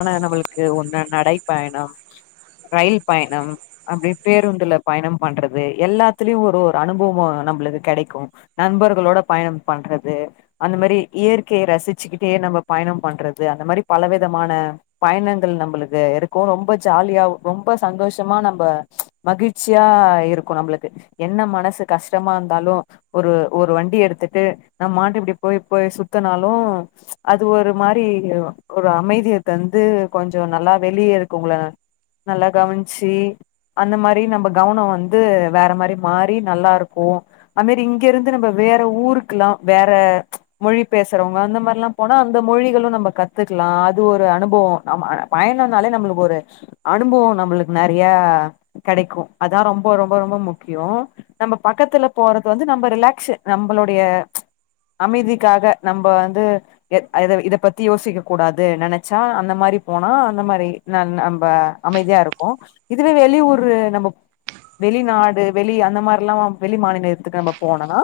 ஆனா நம்மளுக்கு ஒரு நாள் நடைப்பயணம் ரயில் பயணம் அப்டி பேருந்துல பயணம் பண்றது எல்லாத்துலயு ஒரு ஒரு அனுபவோ நம்ளுது கெடைக்கு நண்பர்களோட பயணம் பண்றது அந்த மாரி இயற்கைய ரசிச்சுக்கிட்டே நம் நம்ம பயணம் பண்றது அந்த மாரி பலவிதம் மான பயணங்கள் நம்மளுக்கு இருக்கு ரொம்ப ஜாலியா ரொம்ப சந்தோஷமா நம்மச் மகிழ்ச்சியா இருக்கு நம்மளுக்கு என்ன மனசு கஷ்டமா இருந்தாலு ஒரு ஒரு வண்டி எடுத்து டு நம்மாட்டு இப்டி போய் போய் சுத்தினாலு அது ஒரு ச் மாரி ஒரு அமை இத தந்து கொஞ்சோ நல்லா வெளிய இருக்குள்ள நல்லா கவனிச்சு அந்த மாரி நம்ம கவனோ வந்து வேற மாரி மாறி நல்லா இருக்கு அதுமேரி இங்க இருந்து நம்ம வேற ஊருக்கெலா வேற ச் மொழி பேசுறவங்க அந்த மாரிலா போனா அந்த மொழிகளு நம்ம கத்துக்கலா இது ஒரு அனுபவோ ஆமா அ பயணம் நாளே நம்ளுக்கு ஒரு அனுபவோ நம்மளுக்கு நெறைய க கெடைக்கு அதா ரொம்ப ரொம்ப ரொம்ப முக்கியோ நம்ம பக்கத்துல போறது வந்து நம்ம ரிலாக்ஸ் நம்மளோடைய எ ச் அமைதிக்காக நம்ம வந்து எ அத இதப் பத்தி யோசிக்கக் கூடாது து நெனச்சா அந்த மாரி போனா அந்த மாரி நம்ம அமைதியா இருப்போ இதுவே வெளியூர் ஒரு நம்மக் வெளிநாடு வெளி அந்த மாரில்லா வெளி மாநிலத்துக்கு நம்ம போனோனா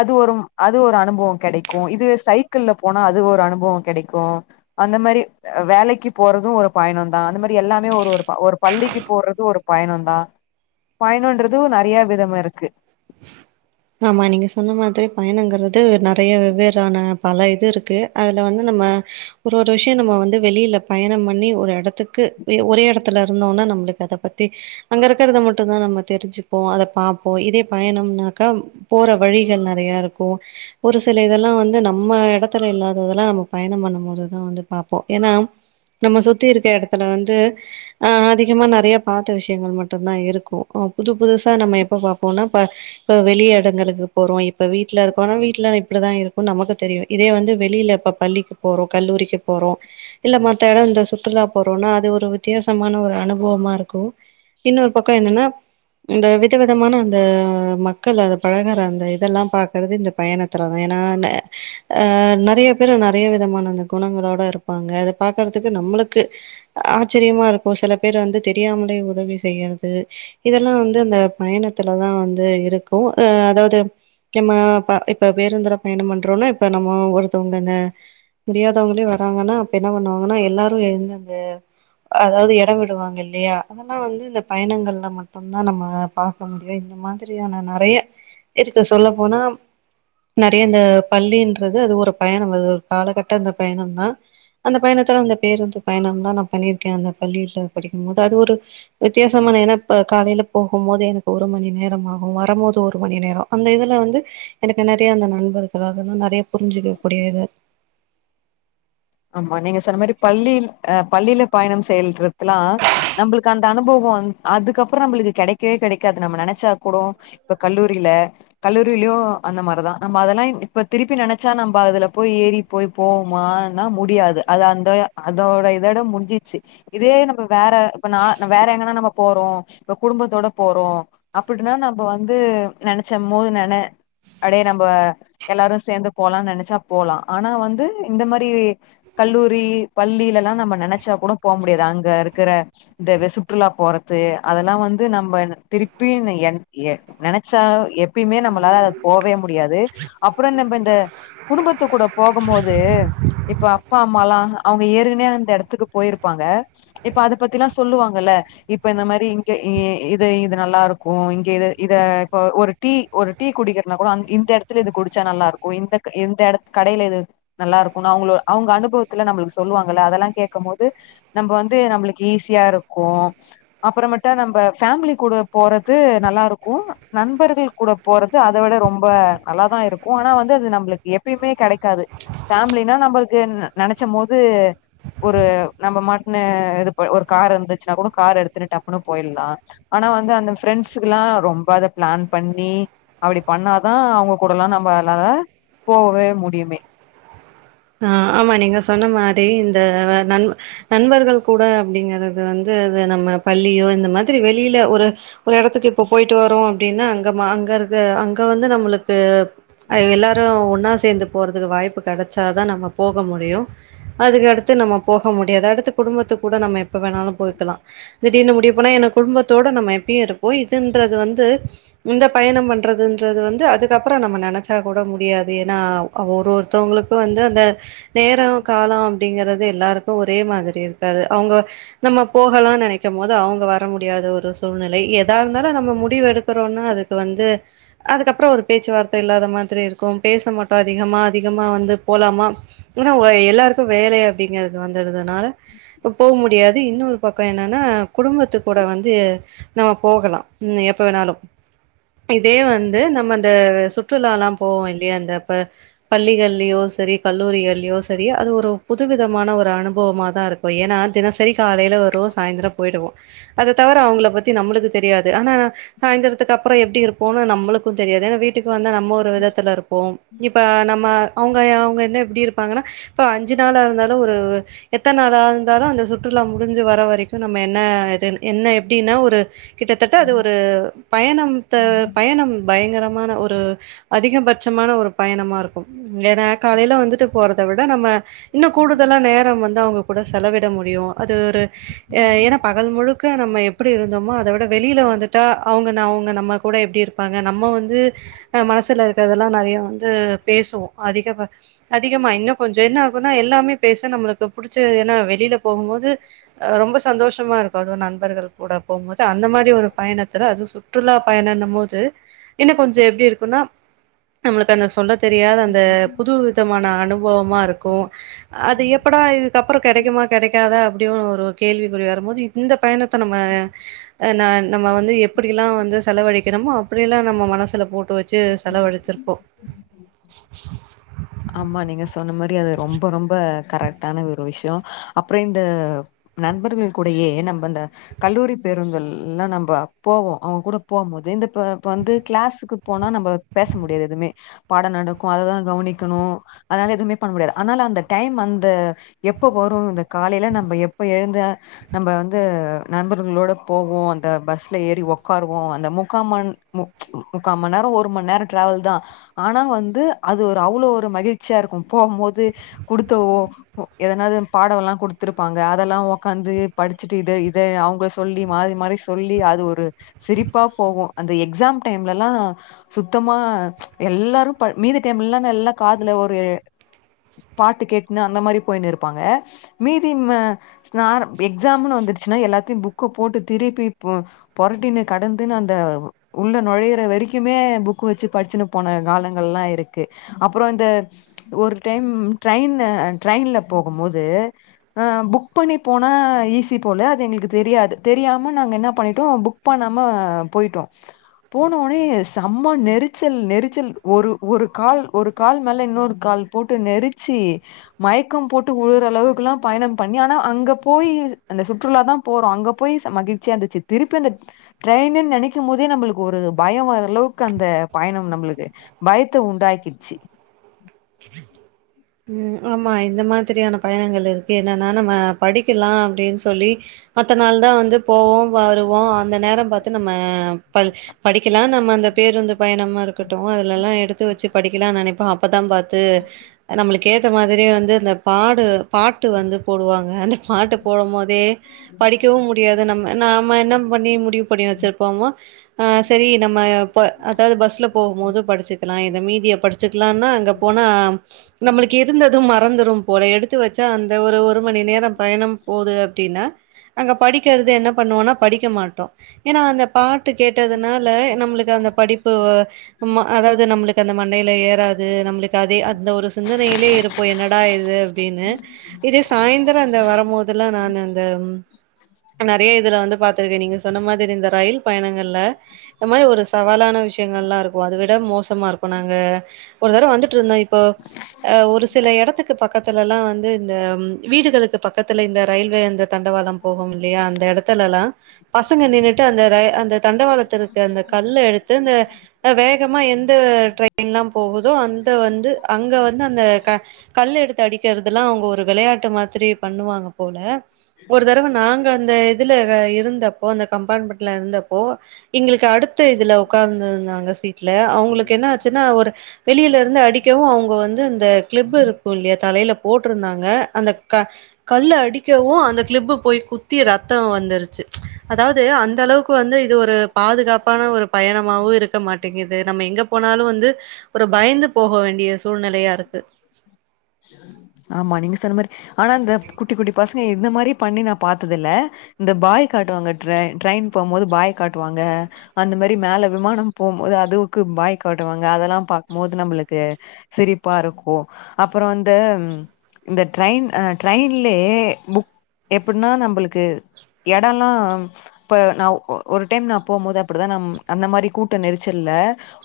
அது ஒரு அது ஒரு ஒரு அனுவோ கெடைக்கு இது சைக்கிள்ல போனா அது ஒரு அனுபவோ கெடைக்கு அந்த மாரி வேலைக்கு போறது ஒரு பயணந்தா அந்த மாரி எல்லாமே ஒரு ஒரு ஒரு பள்ளிக்கு போறது ஒரு பய பயணந்தா பயணன்றது நெறைய விதம் இருக்கு ஆமா நீங்க சொன்ன மாதிரி பயணங்கிறது நெறைய வெவ்வேறான பல இது இருக்கு அதுல வந்து நம் ம ஒரு ஒரு விஷ்யோ நம்ம வந்து வெளியில பயணம் பண்ணி ஒரு இடத்துக்கு ஒரே இடத்துல இருந்தோனா நம் நம்மளுக்கு அத பத்தி அங்க இருக்கறத மட்டுதா நம்ம தெரிஞ்சுப்போ அத பாப்போம் இதே பயணம்னாக்கா போற வழிகள் நெறைய இருக்கு ஒரு சில இதெல்லா வந்து நம்ம இடத்துல இல்லாததெல்லா நம்ம பயணம் பண்ணும் போதுதா வந்து பாப்போ ஏன்னா நம்ம சுத்தி இருக்க இடத்துல வந்து அஹ் அதிகமா நெறைய பாத்த விஷயங்கள் மட்டுதா இருக்கு நம்ம புது புதுசா நம்ம எப்ப பாப்போனா இப்ப இப்ப வெளிய இடங்களுக்கு போறோ இப்ப வீட்ல இருக்கோனா வீட்ல இப்டிதா இருக்கு நமக்கு தெரியு இதே வந்து வெளியில இப்ப பள்ளிக்கு போறோ கல்லூரிக்கு போறோ இல்ல மத்த எட இந்த சுற்றுலா போறோம்னா அது ஒரு வித்திய சமான ஒரு அனுபவமா இருக்கு இன்னொரு பக்கோ என்னன்னா இந்த விதவிதமா த மக்கள் அத பழகற அந்த இதெல்லா பாக்கறது இந்த பயணத்திலதா ஏன்னா அ அ நெறைய பேரு நெறைய விதமான அந்த குணங்களோட இருப்பாங்க அத பாக்குறதுக்கு நம்மளுக்கு அ தெரியுமா இருக்கு சில பேர் வந்து தெரியாமலே உதவி செய்யறது இதெல்லா வந்து அந்த பயணத் துல தா வந்து இருக்கு அஹ் அதாவது முக்கியமா இப்ப பேருந்துல பயணம் பண்றோம்னா இப்ப நம்ம ஒருத்தவங்க இந்த முடியாதவங்களே வராங்கன்னா அப்ப என்ன பண்ணுவாங்கன்னா எல்லாரு எழுந்தது அதாவது எடோ விடுவாங்க இல்லையா அதெல்லா வந்து இந்த பயணங்கள்ல மட்டுதா நம்ம பா [unintelligible] இந்த மாதிரியான நெறைய இருக்கு சொல்ல போனா நெறைய இந்த பள்ளின்றது அது ஒரு பயணம் அது ஒரு காலகட்ட அ பயணந்தா அந்த பயணத்துல அந்த பேருந்து பயணம் தா நா பண்ணிருக்கே அந்த பள்ளில படிக்கும் போது அது ஒரு வித்தியாசம் நா நெனப்ப காலைல போஹும்மோது எ ஒரு மணி நேரம் ஆஹு வரம்மோது ஒரு மணி நேரோ அந்த இதுல வந்து எனக்கு நறைய அந்த நண்பர் அதாவது நறைய புரிஞ்சுக்கக் கூடியது மா நீங்க சொன்ன மாரி பள்ளியில் அஹ் பள்ளில பயணம் செயல்றதுலா நம்மளுக்கு அந்த அனுபவோ வந் அதுக்கப்பறோ நம்மளுக்கு கெடைக்கவே கெடைக்காது நம்ம நெனச்சா கூடு இப்ப கல்லூரில கல்லூரிலயு அந்த மாரிதா நம்ம அதல்லா இப்ப திருப்பி நெனச்சா நம்ப அதுல போய் ஏறி போய் போமா னா முடியாது அது அந்த அதோட இதோட முடிஞ்சிச்சு இதே நம்ம வேற இப்ப நா வேற எங்கனா நம்ம போறோ இப்ப குடும்பத்தோட போறோ அப்புடின்னா நம்ம வந்து நெனைச்ச போது நென அடியே நம்ப எல்லாரு சேந்து போலா நெனச்சா போலா ஆனா வந்து இந்த மாரி இ கல்லூரி பள்ளியிலல்லா நம்ம நெனச்சா கூட போ முடியாது அங்க இருக்குற இந்த வெசு சுற்றுலா போறது அதல்லா வந்து நம்ப திருப்பி என் எ நெனச்சா எப்பயுமே நம்மளா போவே முடியாது அப்பறோ நம்ப இந்த குடும்பத்து கூட போகும் போது இப்ப அப்பா அம்மாலா அவுங்க ஏறுனே அந்த எடத்துக்கு போயிருப்பாங்க இப்ப அத பத்திலா சொல்லுவாங்கல்ல ஹ இப்ப இந்த மாரி இங்க இ இது இது நல்லாருக்கு இங்க இ இத ஒரு டீ ஒரு டீ குடிக்கறதுனா கூட அங் இந்த எடத்துல இது குடிச்சா நல்லாருக்கு இந்த இந்த எடத் கடைலிது நல்லாருக் நா அவுங்கள அவுங்க அனுபவத்துல நம்மளுக் சொல்லுவாங்கல்ல அதல்லா கேக்கம்போது நம்ப வந்து நம்மளுக்கு ஈஸியா இருக் போ அப்பறமட்டு நம்ப ஃபேமிலி கூட போறது நல்லாருக்கு நண்பர்கள் கூட போறது அத விட ரொம்ப நல்ல தா இருக்கு ஆனா வந்து அது நம்மளுக்கு எப்பயுமே கடைக்காது ஃபேமிலி என்னா நம்பளுக்கு நெனச்சமோது ஒரு நம்ம மாட்ன்னு இது ஒரு கார் இருந்துச்சுன்னா கூட கார் எடுத்துட்டு டப்புனு போயிட்லா ஆனா ஆனா வந்து அந்த ஃப்ரெண்ட்ஸுக்குலா ரொம்ப அத ப்ளான் பண்ணி அப்டி பண்ணாதா அவுங்க கூடலா நம்ப பண்ணாதா போவே முடியுமே ஆஹ் ஆமா நீங்க சொன்ன மாரி இந்த நன் நண்பர்கள் கூட அப்டிங்கறது வந்து இது து நம்ம பள்ளியோ இந்த மாதிரி வெளில ஒரு ஒரு எடத்துக்கு இப்ப போயிட்டு வரோ அப்டின்னா அங்கமா அங்க கறது அங்க வந்து நம்மளுக்கு அ எல்லாரு ஒன்னா சேந்து போறதுக்கு வாய்ப்பு கடச் சாதா நம்ம போக முடியு அதுக்கடுத்து நம்ம போஹ முடியாது அடுத்து குடும்பத்து கூட நம்ம எப்ப வேணாலு போய்க்கலா திடீர்னு முடிவு பண்ணா என குடும்பத்தோட நம்ம எப்பயு இருப்போ இதுன்றது வந்து இந்த பயணம் பண்றதுன்றது வந்து அதுக்கப்பறோ நம்ம நெனச்சா கூட முடியாது ஏன்னா அ ஒரு ஒருத்தவுங்களுக் வந்து அந்த நேரோ காலோ அப்டிங்கிறது எல்லாருக்கு ஒரே மாதிரி இருக்காது அவுங்க ந நம்ம போகலா நெனைக்கும்மோது அவுங்க வர முடியாத ஒரு சூழ்நிலை எதா இருந்தாலு நம்ம முடிவு எடுக்கறோன்னா அது வந்து அதுக்கப்பறோ ஒரு பேச்சுவார்த்த இல்லாத மாதிரி இருக்கும் பேச மாட்டோ அதிஹமா அதிகமா வந்து போலாமா இங்க ஒ எல்லாருக்கு வேலை அப்டிங்கிறது வந்ததுனால போ முடியாது இது இன்னொரு பக்கோ என்னன்னா குடும்பத்து கூட வந்து நம்ம போகலா உ எப்போ வேணாலு இதே வந்து நம்ம அந்த சுற்றுலாலாம் போவோ இல்லியா அந்த பள்ளிகள்லயோ சரி கல்லூரிகள்யோ சரி அது ஒரு புதுவிதமான ஒரு அனுபவமா தா இருக்கு ஏன்னா தினசரி காலைல வருவோ சாயந்தரொ போயிடுவோ அத தவர அவுங்கள பத்தி நம்மளுக்கு தெரியாது ஆனா சாய்ந்தரத்துக்கு அப்றோ எப்டி ப்டி இருப்போனு நம்மளுக்கு தெரியாது ஏன்னா வீட்டுக்கு வந்தா நம்ம ஒரு விதத்துல இருப்போம் இப்ப நம்ம அவுங்கங்க என்ன எப்டி இருப்பாங்கன்னா இப்ப அஞ்சு நாளா இருந்தாலு ஒரு எத்த நாளா இருந்தாலு அந்த சுற்றுலா முடிஞ்சு வர ர வரைக்கு நம்ம என்ன என்ன எப்டின்னா ஒரு கிட்டத்தட்ட அது ஒரு பயணம் த பயணம் பயங்கரமான ஒரு அதிகபட்சமான ஒரு பயணமா இருக்கும் ஏன்னா காலைல வந்துட்டு போறத விட நம்ம இன்னு கூடுதலா நேரம் வந்து அவுங்க கூட செலவிட முடியு அது ஒரு எ ஏன்னா பகல் முழுக்க நம்ம எப்புடி இருந்தோமோ அத விட வெளில வந்துட்டா அவுங்க ந அவுங்க நம்ம கூட எப்டி இருப்பாங்க நம்ம வந்து அ மனசுல இருக்கதெல்லா நறையா வந்து து பேசுவோ அதிகப அதிகமா இன்னு கொஞ்சென்னாகுன்னா எல்லாமே பேச நம்மளுக்கு புடிச்ச ஏன்னா வெளில போகும்போது அ ரொம்ப சந்தோஷமா இருக்கு அதுவு நண்பர்கள் கூட போம்போது அந்த மாரி ஒரு பயணத்துல அது சு ற்றுலா பயணன்னமோது இன்னு கொஞ்ச எப்டி இருக்குனா நம்மளுக்கு அந்த சொல்ல தெரியாத அந்த து விதமான அனுபவமா இருக்கு அது எப்படா இதுக்கப்புற கெடைக்குமா கெடைக்க தா அப்டியோனு ஒரு கேள்விக்குறி வரும்போது இந்த பயணத்தை நம்ம அ ந நம்ம வந்து எப்படில்லா- அ வந்து செலவழிக்கணமோ அப்டியெல்லா நம்ம மனசுல போட்டு வச்சு செலவழச்சிருப்போம்- [unintelligible] ஆமா நீங்க சொன்ன மாரி அது ரொம்ப ரொம்ப கரெக்டான ஒரு விஷயம் அப்புற இந்த நண்பர்கள் கூடையே நம்ம இந்த கல்லூரி பேருந்துகள் எல்லா நம்ப போவோ அவங்க கூட போகும் போது இந்த இப்ப இப்ப வந்து கிளாஸுக்கு போனா நம்ம பேச முடியாது எதுமே பாட நடக்கு அதைதா கவனிக்க க்கணு அதனால எதுவுமே பண்ண முடியாது அதனால அந்த டைம் அந்த எப்ப வரு இந்த காலையில நம்ம எப் இப்ப எழுந்த நம்ம வந்து நண்பர்களோட போவோ அந்த பஸ்ல ஏறி உக்காருவோ அந்த முக்காம்ண மு முக்காம் மண் நேரம் ஒரு மண் நேரம் டிரவல் தா ஆனா வந்து அது ஒ அவ்ளோவு ஒரு மகிழ்ச்சியா இருக்கும் போம்போது குடுத்தவோ எதனாவது பாடவெல்லா குடுத்திருப்பாங்க அதெல்லா உக்காந்து படிச்சுட்டு இத இத அவங்க சொல்லி மாறி மாறி சொல்லி அது ஒரு சிரிப் பா போகு அந்த எக்ஸாம் டைம்லல்லா சுத்தமா எல்லாரு ப மீதி டைம்ல்ல நல்லா காதுல ஒரு பாட்டு கேட்டுன்னனு அந்த மாரி போயு இருப்பாங்க மீதி அ நா எக்ஸாம்னு வந்துட் ச்சுனா எல்லாத்தையு புக்குப் போட்டு திருப்பி பு பொரட்டினு கடந்துன்னு அந்த உள்ள நொழையிற வ வரிக்குமே புக் வச்சு படிச்சுன்னு போன காலங்கள் எல்லா இருக்கு அப்புறோ இந்த ஒரு டைம் ட்ரெயின் ட்ரெயின்ல போகும் போது ஆ புக் பண்ணி போனா அ ஈஸி போல அது எங்களுக்கு தெரியாது தெரியாம நாங்க என்ன பண்ணிட்டோ புக் பண்ணாம போயிட்டோ போனோனே செம்ம நெரிச்சல் நெரிச்சல் ஒரு ஒரு கால் ஒரு கால் மேல இன்னொரு கால் போட்டு நெரிச்சி மயக்கம் போட்டு உழுற அளவுக்கெல்லா பய பயணம் பண்ணி ஆனா அங்க போய் அந்த சுற்றுலா தா போறோ அங்க போய் செ மகிழ்ச்சி இருந்துச்சி திருப்பி அந்த ட்ரெயினுன்னு நெனைக்கும் போதே நம்மளுக்கு ஒரு பய வர அளவுக்கு அந்த பயணம் நம்மளுக்கு பய த்து உண்டாக்கிச்சி ம் ஆமா இந்த மாதிரியான பயணங்கள் இருக்கு என்னன்னா நம்ம படிக்கலா அப்டின்னு சொல்லி மத்த நாள் தா வந்து போவோ வருவோ அந்த நேரம் பாத்து நம்ம ப படிக்கலா நம்ம அந்த பேருந்து பயணமா இருக்கட்டு அதுல எல்லா எடுத்து வச்சு படிக்கலாம்னு நெனைப்பே அப்பதா பாத்து நம்மளுக்கு ஏத்த மாதிரியே வந்து அந்த பாடு பாட்டு வந்து போடுவாங்க அந்த பாட்டு போடும் போ தே படிக்கவு முடியாது நம்ம நாம என்ன பண்ணி முடியு பண்ணி வச்சிருப்போமோ ஆ செரி நம்ம போ அதாவது பஸ்ல போகும் போது படிச்சுக்கலா இத மீதிய படிச்சு இருக்கலானா அங்க போனா நம்மளுக்கு இருந்ததும் மறந்துரும் போல எடுத்து வச்சா அந்த ஒரு ஒரு மணி நேரம் பயணம் போகுது அப்டின்னா அங்க படிக்கிறது என்ன பண்ணுவோனா படிக்க மாட்டோ ஏன்னா அந்த பா கேட்டதுனால நம்ளுக்கு அந்த படிப்பு ம அதாவது நம்ளுக்கு அந்த மண்டையில ஏறாது நம்ளுக்கு அதே அந்த ஒரு சிந்தனையிலே இருப்போ என்னடா இது அப்டின்னு இதே சாயந்தரோ அந்த வரம்போதெல்லா நானு அந்த ம் நெறைய இதுல வந்து பாத்திருக்கே நீங்க சொன்ன மாதிரி இந்த ரயில் பயணங்கள்ல இந்த மாரி ஒரு சவாலான விஷயங்கள்லா இருக் கு அத விட மோசமா இருக்கு நாங்க ஒரு தடவ வந்துட்டுருந்தோ இப்போ அ ஒரு சில எடத்துக்கு பக்த்து ல்லா வந்து இந்த வீடுகளுக்கு பக்கத்துல இந்த ரயில்வே அந்த தண்டவாளம் போகுமில்லையா அந்த எடத்துலலெ ல பசங்க நின்னுட்டு அந்த ரயி அந்த தண்டவாளத்துருக்க அந்த கல் எடுத்து அந்த அ வேக மா எந்த ட்ரெயின்லா போகுதோ அந்த வந்து அங்க வந்து ந்த அந்த க கல் எடுத்து அடிக்கிறதெலா அவுங்க ஒரு வெளையாட்டு மாதிரி பண்ணுவாங்க போல ஒரு தடவை நாங்க அந்த இதுல இருந்தப்போ அந்த கம்பார்மெண்ட்ல இருந்தப்போ எங்களுக் கு அடுத்து இதுல உக்கார் திருந் தாங்க ஸ் ட்டுல அவுங்ளுக்கு என்ன ஆச்சுன்னா ஒரு வெளியில இருந்து அடிக்கவு அவுங்க வந்து அந்த கிளிப் இருக்குல்லையா த லையில போட்டிருந்தாங்க அந்த க கல்லு அடிக்கவு அந்த கிளிப் போய் குத்தி ரத்தம் வந்து ருச்சு அதாவது அந்த அளவுக்கு வந்து இது ஒரு பாதுகாப்பான ஒரு பயணமாவு இருக்க மாட்டேங்கிது நம்ம எங்க போனாலு வந்து ஒரு பயந்து போக வேண்டிய சூழ்நிலையா இருக்கு ஆமா நீங்க சொன்ன மாரி ஆனா இந்த குட்டி குட்டி பசங் எந்த மாரி பண்ணி நா பார்த்தது இல்ல இந்த பாய் காட்டுவாங்க ட்ரெ ட்ரெயின் போம் போது பாய் காட்டு வாங்க அந்த மாதிரி மேல விமானம் போம் போது அதுவுக்கு பாய் காட்டுவாங்க அதெல்லா பாக்கும்போது நம்ள்க்கு சிரிப்பாருக்கு அப்றோ அந்த இந்த ட்ரெயின் ட்ரெயின்லயே புக் எப்புனா நம்ள்க்கு எடோ எல்லா இப்ப நா ஒரு டைம் நா போம்போது அப்டிதா நம் அந்த மாரி கூட்ட நெரிச்சல் ல்ல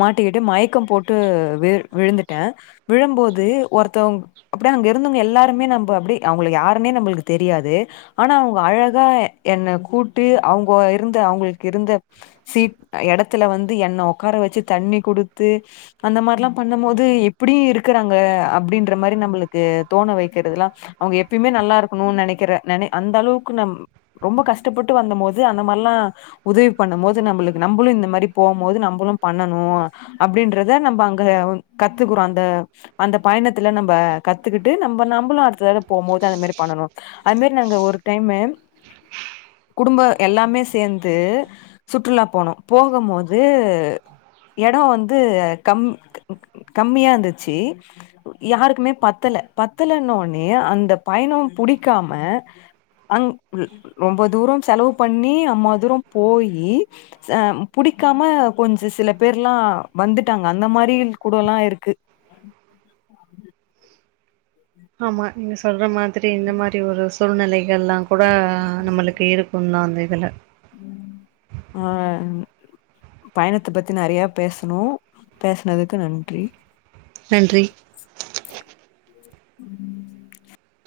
மாட்டி கிட்டு மயக்கம் போட்டு விழு விழுந்துட்டே விழும்போது ஒருத்தவங் அப்டியே அங்க இருந்தவங்க எல்லாருமே நம்ப அப்டி அவுங்கள யாருனே நம்ள்க்கு தெரியாது ஆனா அவுங்க அ அழகா என்ன கூட்டு அவுங்க இருந்த அவுங்ளுக்கு இருந்த சீட் எடத்துல வந்து து என்ன உக்கார வெச்சு தண்ணி குடுத்து அந்த மாரெல்லா பன்னம்போது எப்டி இருக்கறாங்க அப் அப்டின்ற மாரி நம்ள்க்கு தோண வெக்கிறதெல்லா அவுங்க எப்யுமே நல்லா இருக்கணுனு நெனக்கிற அந்த அளவுக்கு நம் ரொம்ப கஷ்டபட்டு வந்த போது அந்த மாரெல்லாம் உதவி பண்ணும்போது நம்மளுக்கு நம்ளு இந்த மாரி போம் போது நம்ளு பண்ணனு அப்டின்றத நம்ம அங்க கத்ததுக்றோ அந்த அந்த பயணத்துல நம்ம கத்துகிட்டு நம்ம நம்பளு அடுத்தடவ போம்போது அந்த மாரி பண்ணணு அது மாரி நாங்க ஒரு டைமு குடும்ப எல்லாமே சேந்து சுற்றுலா போனோ போகும்போது எடோ வந்து கம் கம்மியா இந்துச்சு யாருக்குமே பத்தல பத்தலன ஒன்னே அந்த பயணம் புடிக்காம அங் ரொம்ப தூரோ செலவு பண்ணி அம்மா தூரம் போயி ச புடி காம கொஞ்சோ சில பேர்ல்லா வந்துட்டாங்க அந்த மாரி கூட எல்லா இருக்கு ஆமா நீங்க சொல்ற மாதிரி இந்த மாரி ஒரு சூழ்நிலைகள் எல்லாங் கூட நம்மளுக்கு இருக்குன் நா அந்த இதுல ம் ஆ பயணத்த பத்தி நெறயா பேசணோ பேசனதுக்கு நன்றி நன்றி ம்